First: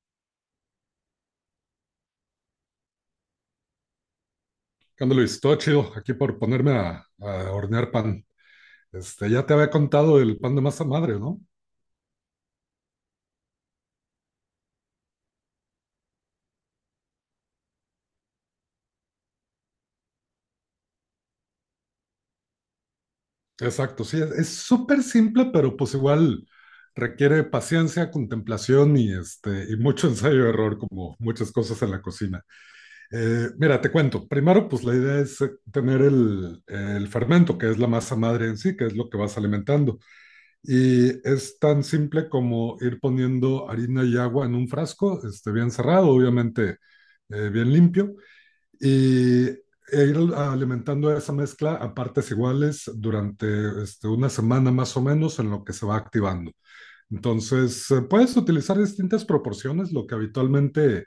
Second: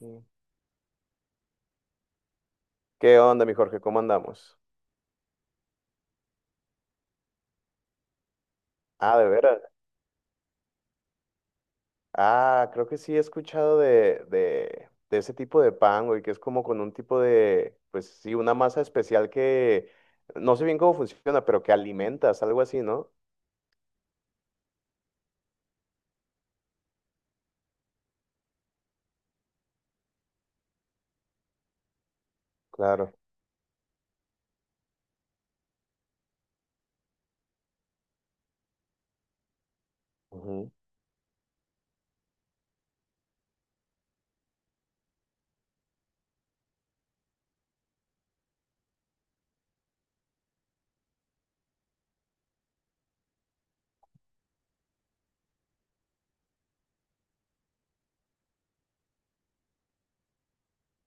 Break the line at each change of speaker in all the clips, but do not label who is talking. Mm. ¿Qué onda, mi Jorge? ¿Cómo andamos?
¿Qué onda, Luis? Todo chido aquí por ponerme a hornear pan.
Ah, de
Ya te
veras.
había contado el pan de masa madre, ¿no?
Ah, creo que sí he escuchado de ese tipo de pan, güey, que es como con un tipo de, pues sí, una masa especial que no sé bien cómo funciona, pero que alimentas, algo así, ¿no?
Exacto, sí, es súper simple, pero pues igual requiere paciencia, contemplación y, y mucho ensayo y error, como muchas cosas en la cocina.
Claro.
Mira, te cuento. Primero, pues la idea es tener el fermento, que es la masa madre en sí, que es lo que vas alimentando.
Ujú.
Y es tan simple como ir poniendo harina y agua en un frasco, bien cerrado, obviamente bien limpio, y ir alimentando esa mezcla a partes iguales durante 1 semana más o menos en lo que se va activando. Entonces, puedes utilizar distintas proporciones. Lo que habitualmente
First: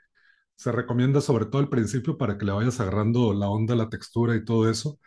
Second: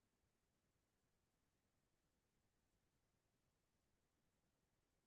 se recomienda, sobre todo al principio, para que le vayas agarrando la onda, la textura y todo eso,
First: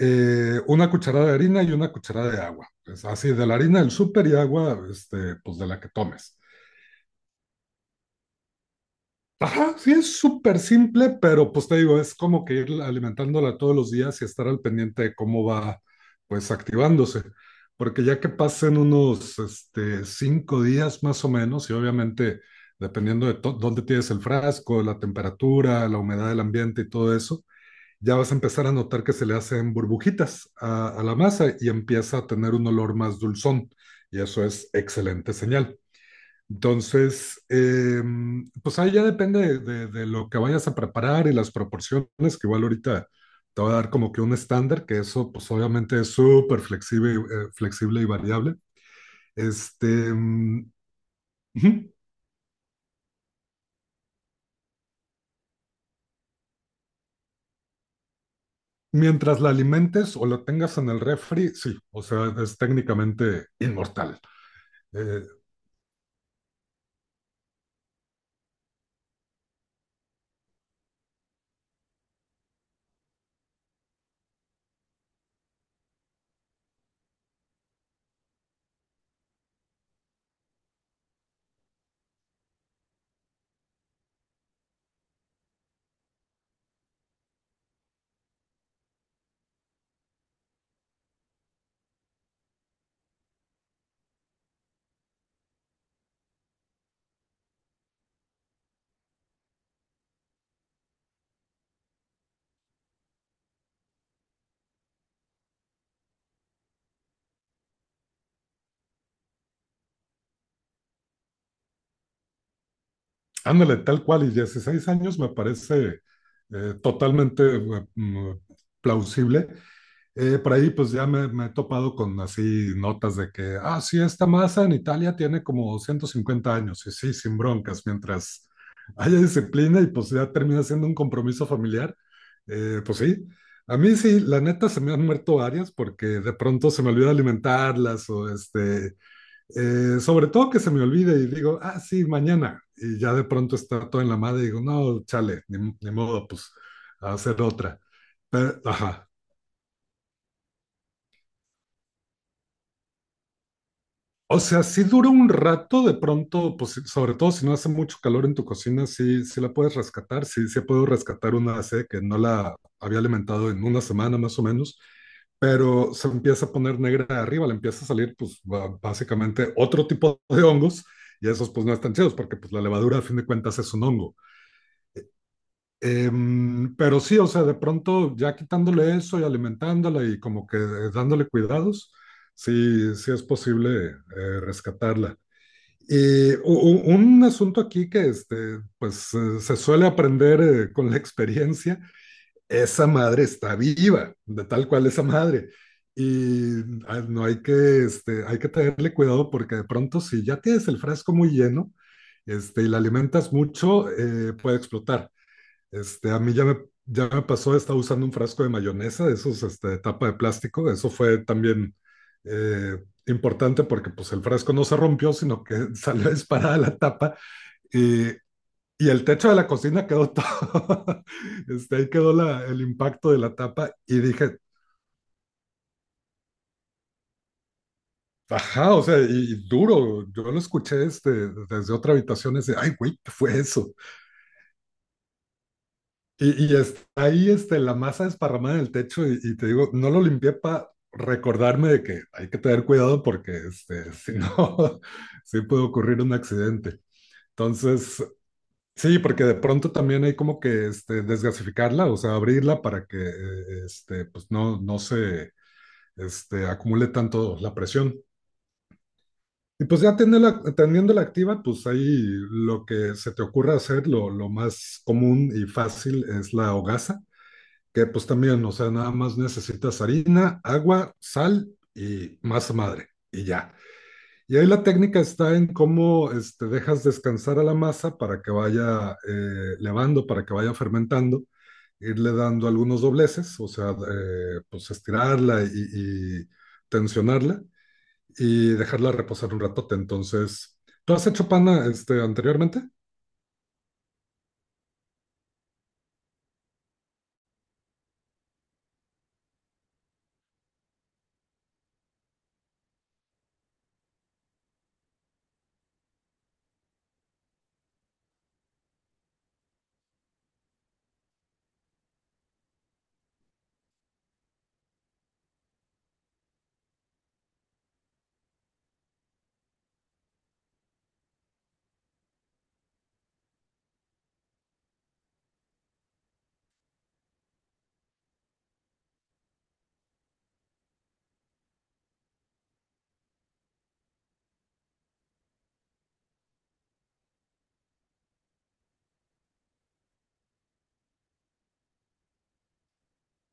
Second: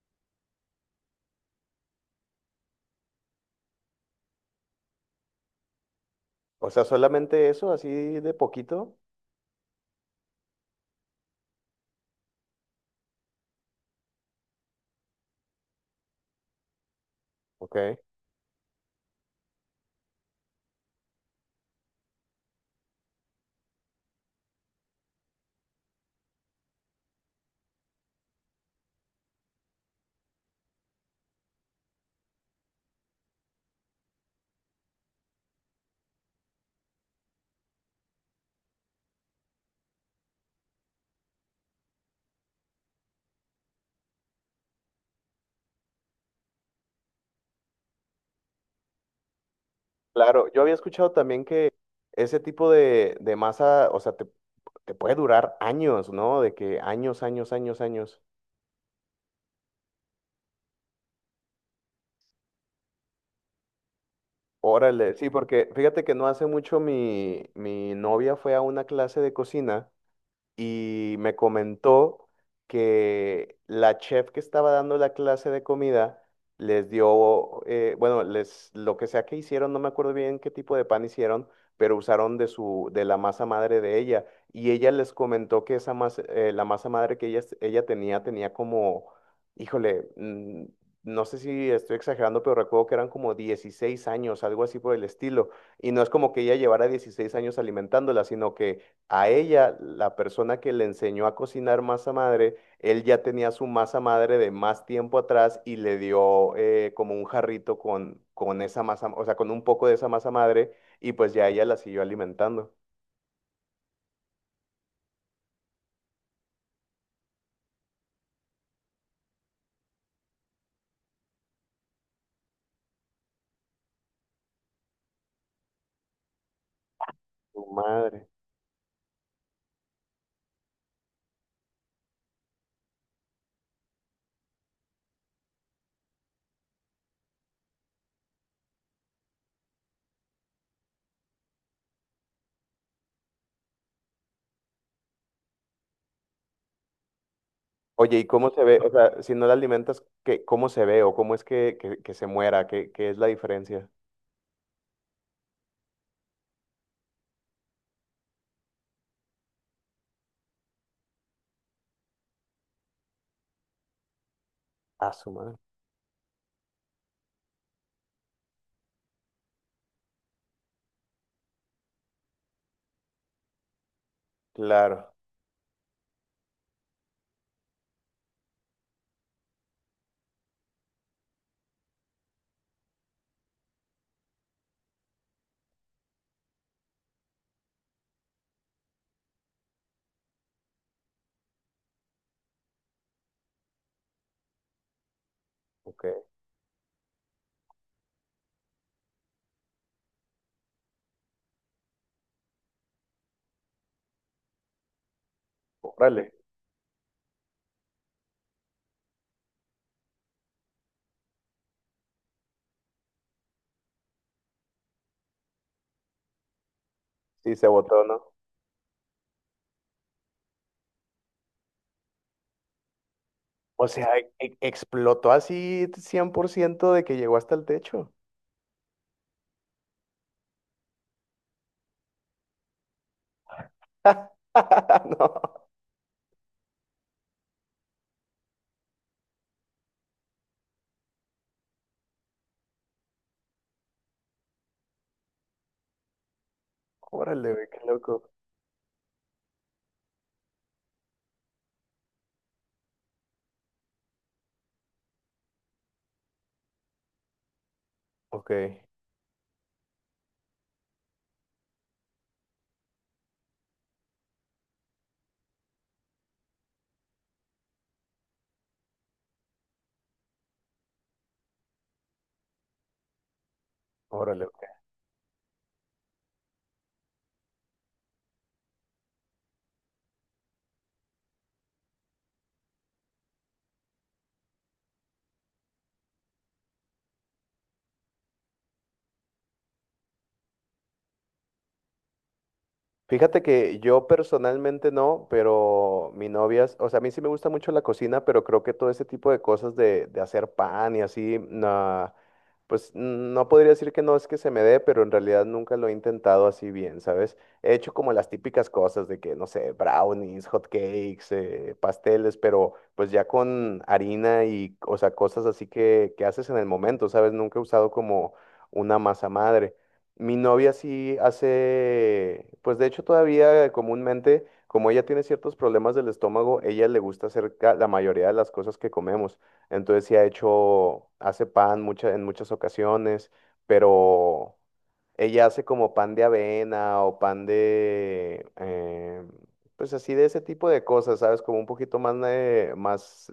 una cucharada de harina y una cucharada de agua. Pues así, de la harina del súper y agua, pues de la que tomes.
O sea, solamente eso, así de poquito.
Ajá, sí, es súper simple, pero pues te digo, es como que ir alimentándola todos los días y estar al pendiente de cómo va pues activándose.
Ok.
Porque ya que pasen unos 5 días más o menos, y obviamente dependiendo de dónde tienes el frasco, la temperatura, la humedad del ambiente y todo eso, ya vas a empezar a notar que se le hacen burbujitas a la masa y empieza a tener un olor más dulzón. Y eso es excelente señal. Entonces, pues ahí ya depende de, lo que vayas a preparar y las proporciones, que igual ahorita te voy a dar como que un estándar, que eso pues obviamente es súper flexible. Flexible y variable. Este,
Claro, yo
um,
había escuchado también que ese tipo de masa, o sea, te puede durar años, ¿no? De que años, años, años, años.
Mientras la alimentes o la tengas en el refri, sí, o sea, es técnicamente inmortal.
Órale,
Eh,
sí, porque fíjate que no hace mucho mi novia fue a una clase de cocina y me comentó que la chef que estaba dando la clase de comida les dio, bueno, les, lo que sea que hicieron, no me acuerdo bien qué tipo de pan hicieron, pero usaron de su, de la masa madre de ella. Y ella les comentó que esa masa, la masa madre que ella tenía, tenía como, híjole, mm, no sé si estoy exagerando, pero recuerdo que eran como 16 años, algo así por el estilo. Y no es como que ella llevara 16 años alimentándola, sino que a ella, la persona que le enseñó a cocinar masa madre, él ya tenía su masa madre de más tiempo atrás y le dio como un jarrito con esa masa, o sea, con un poco de esa masa madre y pues ya ella la siguió alimentando.
Ándale, tal cual, y 16 años me parece totalmente plausible. Por ahí pues ya me he topado con así notas de que, ah, sí, esta masa en Italia tiene como 150 años, y sí, sin
Su
broncas,
madre.
mientras haya disciplina y pues ya termina siendo un compromiso familiar, pues sí. A mí sí, la neta se me han muerto varias porque de pronto se me olvida alimentarlas o sobre todo que se me olvide y digo, ah, sí, mañana. Y ya de pronto está todo en la madre y digo, no, chale, ni, ni modo, pues a hacer otra.
Oye, ¿y cómo
Pero,
se ve? O
ajá.
sea, si no la alimentas, Cómo se ve o cómo es que se muera? ¿Qué es la diferencia?
O sea, sí dura un rato de pronto, pues sí, sobre todo si no hace mucho calor en tu cocina, sí, sí la puedes rescatar. Sí, sí puedo rescatar una C que no la había alimentado en 1 semana más o menos,
A su madre.
pero se empieza a poner negra de arriba, le empieza a salir, pues básicamente otro tipo de hongos. Y esos pues no están chidos porque pues la levadura a fin de cuentas es un hongo.
Claro,
Pero sí, o sea, de pronto ya quitándole eso y alimentándola y como que dándole cuidados, sí, sí es posible rescatarla. Y un asunto aquí que pues se suele aprender, con la experiencia, esa madre está viva, de tal cual esa madre.
ok.
Y ah, no hay que, hay que tenerle cuidado porque de pronto si ya tienes el frasco muy lleno, y la alimentas mucho, puede explotar. Este, a
Órale.
mí ya me, Ya me pasó. Estaba usando un frasco de mayonesa, de esos, de tapa de plástico. Eso fue también importante porque pues el frasco no se rompió, sino que salió disparada la tapa
Sí, se botó,
y,
¿no?
y el techo de la cocina quedó todo, ahí quedó la, el impacto de la tapa
O
y
sea,
dije,
explotó así 100% de que llegó hasta el techo.
ajá, o sea, y duro, yo lo escuché desde otra habitación, ese, ay, güey, ¿qué fue eso?
No,
Y está ahí la masa desparramada en el techo y te digo, no lo limpié para recordarme de que hay que tener cuidado porque si no, sí puede ocurrir un accidente.
órale, güey, qué
Entonces,
loco.
sí, porque de pronto también hay como que desgasificarla, o sea, abrirla para que pues no, no se acumule tanto la presión.
Ok,
Y pues ya teniéndola activa, pues ahí lo que se te ocurra hacer, lo más común y fácil es la hogaza, que pues también, o sea, nada más necesitas harina, agua, sal y masa madre, y ya. Y
órale.
ahí la
Ok.
técnica está en cómo dejas descansar a la masa para que vaya, levando, para que vaya fermentando, irle dando algunos dobleces, o sea, pues estirarla y tensionarla y dejarla reposar un ratote. Entonces, ¿tú has hecho pana anteriormente?
Fíjate que yo personalmente no, pero mi novia, o sea, a mí sí me gusta mucho la cocina, pero creo que todo ese tipo de cosas de hacer pan y así, no, pues no podría decir que no es que se me dé, pero en realidad nunca lo he intentado así bien, ¿sabes? He hecho como las típicas cosas de que, no sé, brownies, hot cakes, pasteles, pero pues ya con harina y, o sea, cosas así que haces en el momento, ¿sabes? Nunca he usado como una masa madre. Mi novia sí hace, pues de hecho todavía comúnmente, como ella tiene ciertos problemas del estómago, ella le gusta hacer la mayoría de las cosas que comemos. Entonces sí ha hecho, hace pan en muchas ocasiones, pero ella hace como pan de avena o pan de, pues así de ese tipo de cosas, ¿sabes? Como un poquito más, más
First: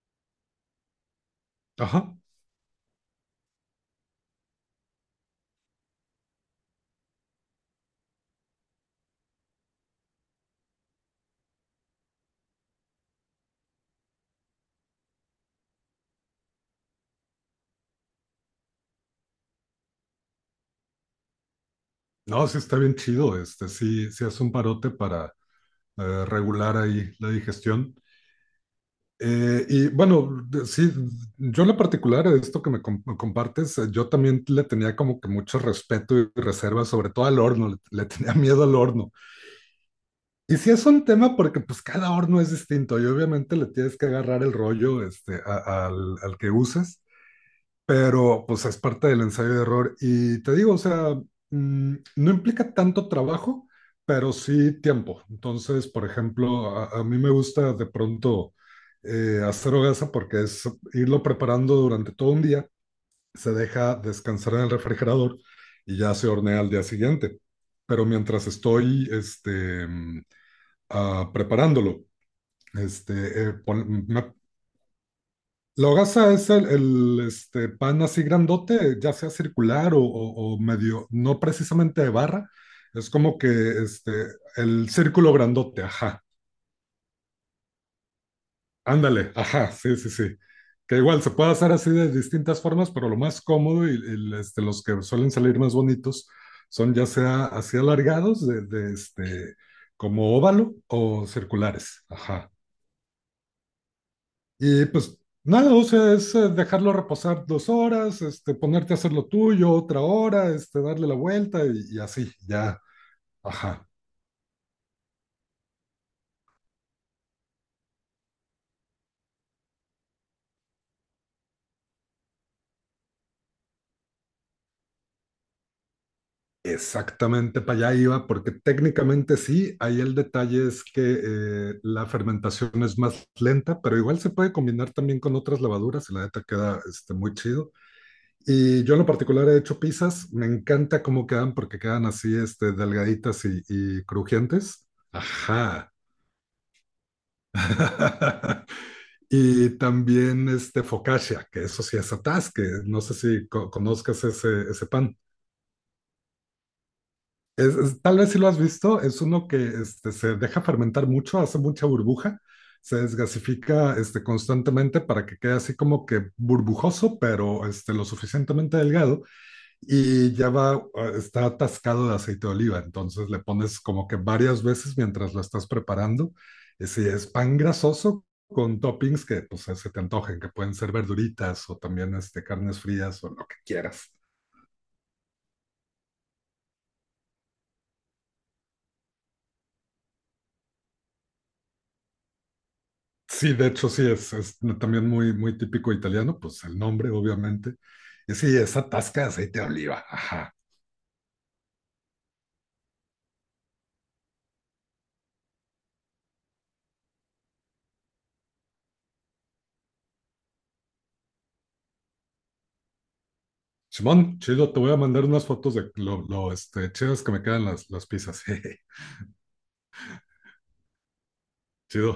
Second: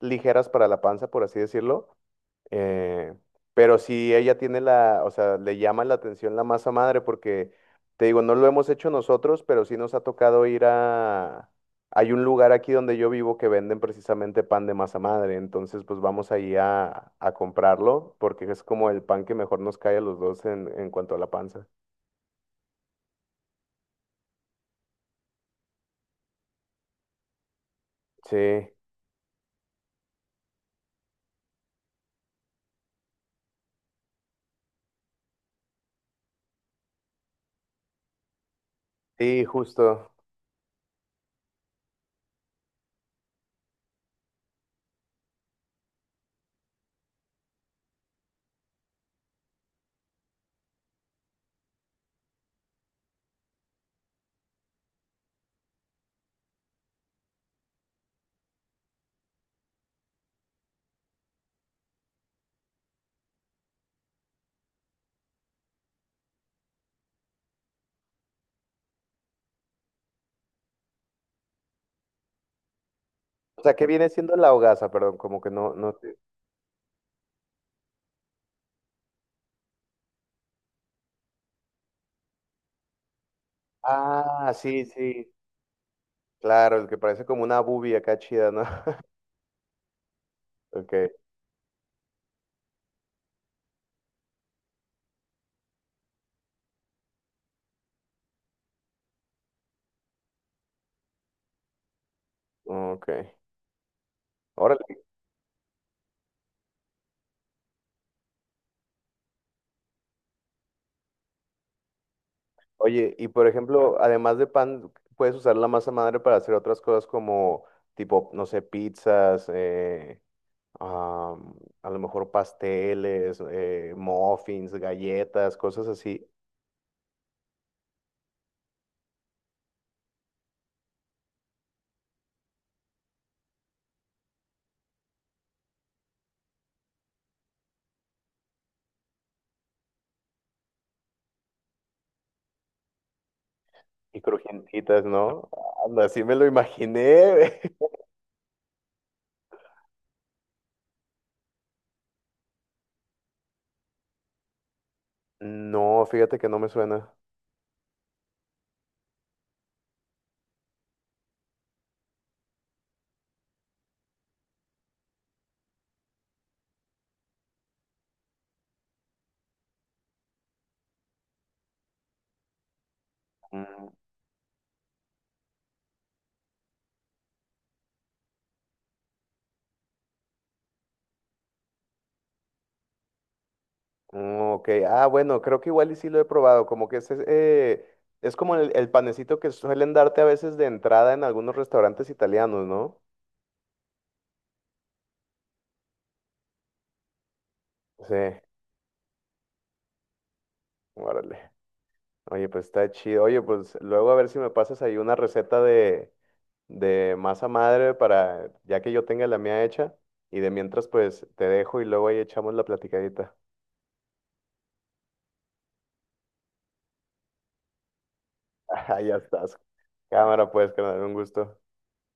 ligeras para la panza, por así decirlo.
Ajá.
Eh, pero si ella tiene o sea, le llama la atención la masa madre porque, te digo, no lo hemos hecho nosotros, pero sí nos ha tocado ir a... Hay un lugar aquí donde yo vivo que venden precisamente pan de masa madre, entonces pues vamos ahí a comprarlo porque es como el pan que mejor nos cae a los dos en cuanto a la panza.
No, sí está bien chido, sí, sí es un parote para regular ahí la digestión.
Sí,
Sí, yo en lo particular, esto que me me compartes, yo también le tenía como que mucho respeto y reserva, sobre todo al horno. Le tenía miedo al horno.
sí, justo.
Y sí es un tema porque pues cada horno es distinto y obviamente le tienes que agarrar el rollo al que uses, pero pues es parte del ensayo de error. Y te digo, o sea, no implica tanto trabajo, pero sí tiempo. Entonces, por ejemplo, a mí me gusta de pronto hacer hogaza porque es irlo preparando durante todo un día, se deja descansar en el refrigerador y ya se hornea al día siguiente. Pero mientras estoy preparándolo, este, eh,
O sea, ¿qué
pon-
viene
me,
siendo la hogaza? Perdón, como que no,
la
no.
hogaza es el pan así grandote, ya sea circular o o- medio, no precisamente de barra. Es como que este,
Ah, sí,
el
sí,
círculo grandote, ajá,
claro, el que parece como una bubi acá chida, ¿no?
ándale, ajá, sí, sí, sí,
Ok,
que igual se puede hacer así de distintas formas, pero lo más cómodo y, los que suelen salir más bonitos son ya sea así alargados, como óvalo o circulares, ajá.
ok.
Y
Órale.
pues nada, o sea, es dejarlo reposar 2 horas, ponerte a hacer lo tuyo otra hora, darle la vuelta y así, ya.
Oye, y por
Ajá,
ejemplo, además de pan, puedes usar la masa madre para hacer otras cosas como, tipo, no sé, pizzas, am, a lo mejor pasteles, muffins, galletas, cosas así,
exactamente para allá iba, porque técnicamente sí. Ahí el detalle es que la fermentación es más lenta, pero igual se puede combinar también con otras levaduras y la neta queda muy chido. Y yo en lo particular he hecho pizzas. Me encanta cómo quedan porque quedan así, delgaditas y
y
crujientes.
crujientitas, ¿no?
Ajá.
Anda, así me lo imaginé.
Y también este focaccia, que eso sí es atrás, que no sé si conozcas ese, ese pan.
No, fíjate que no me suena.
Tal vez si lo has visto, es uno que se deja fermentar mucho, hace mucha burbuja, se desgasifica constantemente para que quede así como que burbujoso, pero lo suficientemente delgado. Y ya va, está atascado de aceite de oliva, entonces le pones
Mm,
como que varias veces mientras lo estás preparando. Y si es pan grasoso con toppings que pues se te antojen, que pueden ser verduritas o también carnes frías o lo que quieras.
mm, ok, ah, bueno, creo que igual y sí lo he probado, como que es como el panecito que suelen darte a veces de entrada en algunos restaurantes italianos, ¿no?
Sí, de hecho sí, es también muy, muy típico italiano, pues el nombre obviamente. Y
Sí,
sí, esa tasca de aceite de oliva, ajá.
órale. Oye, pues está chido. Oye, pues luego a ver si me pasas ahí una receta de masa madre para, ya que yo tenga la mía hecha, y de mientras pues te dejo y luego ahí echamos la platicadita.
Simón, chido, te voy a mandar unas fotos de lo chidas que me quedan las pizzas. Jeje,
Ah, ya estás. Cámara, pues, carnal, un gusto.
chido.